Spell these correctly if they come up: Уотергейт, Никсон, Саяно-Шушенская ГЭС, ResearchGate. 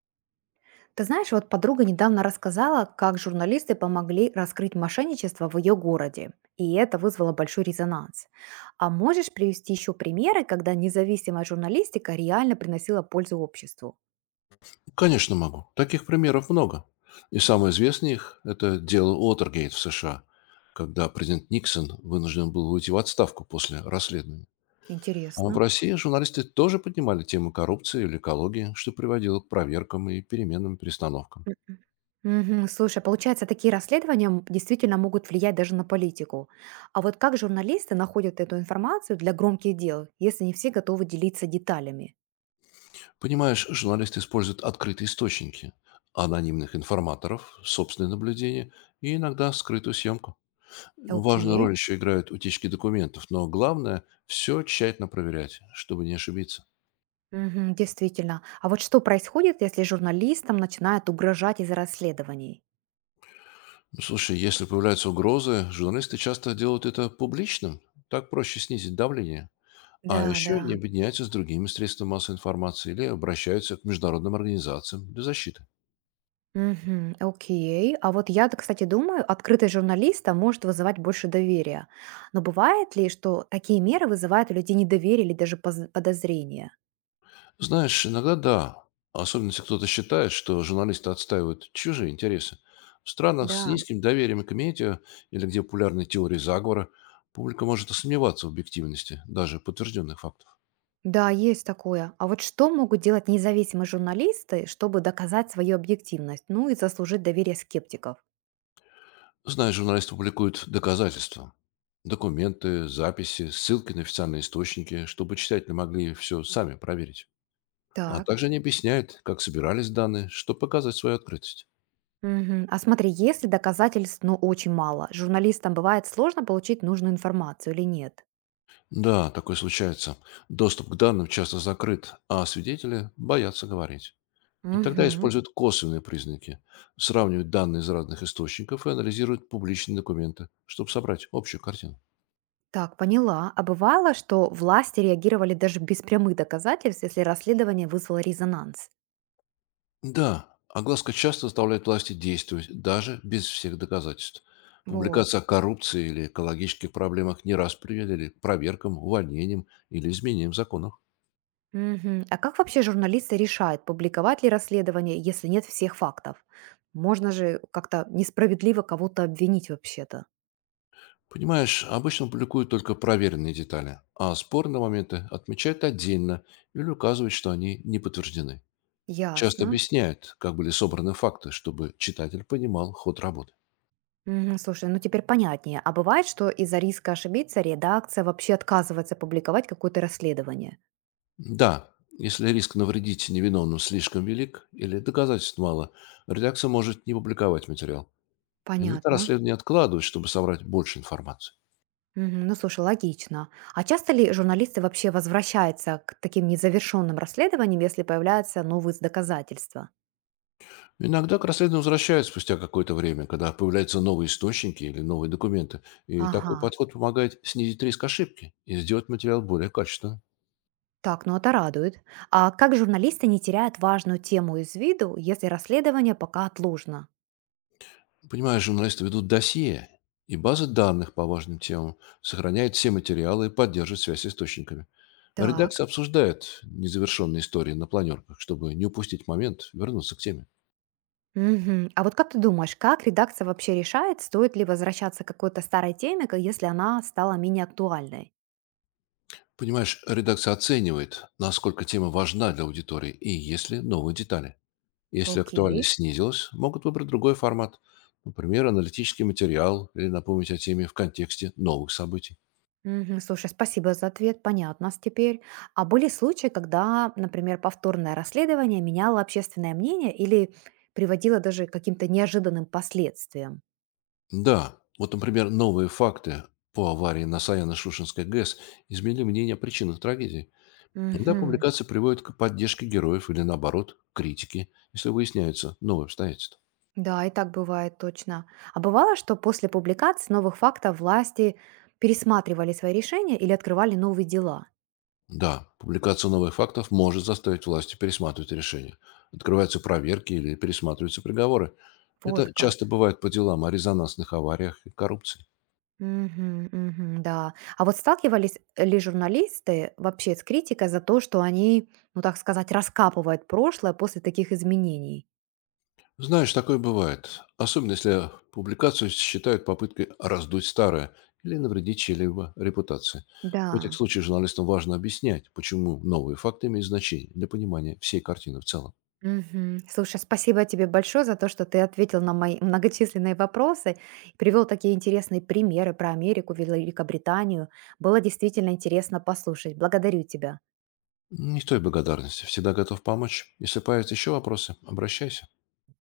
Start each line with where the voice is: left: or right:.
right: Ты знаешь, вот подруга недавно рассказала, как журналисты помогли раскрыть мошенничество в ее городе, и это вызвало большой резонанс. А можешь привести еще примеры, когда независимая журналистика реально приносила пользу обществу?
left: Конечно, могу. Таких примеров много. И самый известный это дело Уотергейт в США, когда президент Никсон вынужден был уйти в отставку после расследования. А в
right: Интересно.
left: России журналисты тоже поднимали тему коррупции или экологии, что приводило к проверкам и переменным перестановкам.
right: Мгм. Мгм. Слушай, получается, такие расследования действительно могут влиять даже на политику. А вот как журналисты находят эту информацию для громких дел, если не все готовы делиться деталями?
left: Понимаешь, журналисты используют открытые источники, анонимных информаторов, собственные наблюдения и иногда скрытую съемку. Важную
right: Окей.
left: роль еще играют утечки документов, но главное, все тщательно проверять, чтобы не ошибиться.
right: Мгм, действительно. А вот что происходит, если журналистам начинают угрожать из-за расследований?
left: Слушай, если появляются угрозы, журналисты часто делают это публичным. Так проще снизить давление. А
right: Да,
left: еще они
right: да.
left: объединяются с другими средствами массовой информации или обращаются к международным организациям для защиты.
right: Мгм, окей. А вот я, кстати, думаю, открытость журналиста может вызывать больше доверия. Но бывает ли, что такие меры вызывают у людей недоверие или даже подозрение?
left: Знаешь, иногда да. Особенно если кто-то считает, что журналисты отстаивают чужие интересы. В странах с
right: Да.
left: низким доверием к медиа или где популярны теории заговора, публика может сомневаться в объективности даже подтвержденных фактов.
right: Да, есть такое. А вот что могут делать независимые журналисты, чтобы доказать свою объективность, ну и заслужить доверие скептиков?
left: Знаешь, журналисты публикуют доказательства, документы, записи, ссылки на официальные источники, чтобы читатели могли все сами проверить. А
right: Так.
left: также они объясняют, как собирались данные, чтобы показать свою открытость.
right: Мгм. А смотри, если доказательств, ну, очень мало, журналистам бывает сложно получить нужную информацию или нет?
left: Да, такое случается. Доступ к данным часто закрыт, а свидетели боятся говорить. И тогда
right: Мгм.
left: используют косвенные признаки, сравнивают данные из разных источников и анализируют публичные документы, чтобы собрать общую картину.
right: Так, поняла. А бывало, что власти реагировали даже без прямых доказательств, если расследование вызвало резонанс?
left: Да, огласка часто заставляет власти действовать, даже без всех доказательств.
right: Вот.
left: Публикация о коррупции или экологических проблемах не раз приводили к проверкам, увольнениям или изменениям законов.
right: Мгм. А как вообще журналисты решают, публиковать ли расследование, если нет всех фактов? Можно же как-то несправедливо кого-то обвинить вообще-то.
left: Понимаешь, обычно публикуют только проверенные детали, а спорные моменты отмечают отдельно или указывают, что они не подтверждены. Часто
right: Ясно.
left: объясняют, как были собраны факты, чтобы читатель понимал ход работы.
right: Мгм. Слушай, ну теперь понятнее. А бывает, что из-за риска ошибиться редакция вообще отказывается публиковать какое-то расследование?
left: Да, если риск навредить невиновным слишком велик или доказательств мало, редакция может не публиковать материал. Иногда
right: Понятно.
left: расследование откладывают, чтобы собрать больше информации.
right: Мгм. Ну слушай, логично. А часто ли журналисты вообще возвращаются к таким незавершенным расследованиям, если появляются новые доказательства?
left: Иногда к расследованию возвращают спустя какое-то время, когда появляются новые источники или новые документы. И
right: Ага.
left: такой подход помогает снизить риск ошибки и сделать материал более качественным.
right: Так, ну это радует. А как журналисты не теряют важную тему из виду, если расследование пока отложено?
left: Понимаешь, журналисты ведут досье, и базы данных по важным темам сохраняют все материалы и поддерживают связь с источниками. А редакция
right: Так.
left: обсуждает незавершенные истории на планерках, чтобы не упустить момент вернуться к теме.
right: Мгм. А вот как ты думаешь, как редакция вообще решает, стоит ли возвращаться к какой-то старой теме, если она стала менее актуальной?
left: Понимаешь, редакция оценивает, насколько тема важна для аудитории и есть ли новые детали. Если
right: Окей.
left: актуальность снизилась, могут выбрать другой формат, например, аналитический материал или напомнить о теме в контексте новых событий.
right: Мгм. Слушай, спасибо за ответ, понятно с теперь. А были случаи, когда, например, повторное расследование меняло общественное мнение или приводило даже к каким-то неожиданным последствиям?
left: Да, вот, например, новые факты по аварии на Саяно-Шушенской ГЭС изменили мнение о причинах трагедии. Иногда
right: Мгм.
left: публикации приводят к поддержке героев или, наоборот, к критике, если выясняются новые обстоятельства.
right: Да, и так бывает точно. А бывало, что после публикации новых фактов власти пересматривали свои решения или открывали новые дела?
left: Да, публикация новых фактов может заставить власти пересматривать решения. Открываются проверки или пересматриваются приговоры.
right: Вот
left: Это
right: как.
left: часто бывает по делам о резонансных авариях и коррупции.
right: Мгм, мгм, да. А вот сталкивались ли журналисты вообще с критикой за то, что они, ну так сказать, раскапывают прошлое после таких изменений?
left: Знаешь, такое бывает. Особенно, если публикацию считают попыткой раздуть старое или навредить чьей-либо репутации. В этих
right: Да.
left: случаях журналистам важно объяснять, почему новые факты имеют значение для понимания всей картины в целом.
right: Мгм. Слушай, спасибо тебе большое за то, что ты ответил на мои многочисленные вопросы, привел такие интересные примеры про Америку, Великобританию. Было действительно интересно послушать. Благодарю тебя.
left: Не в той благодарности. Всегда готов помочь. Если появятся еще вопросы, обращайся.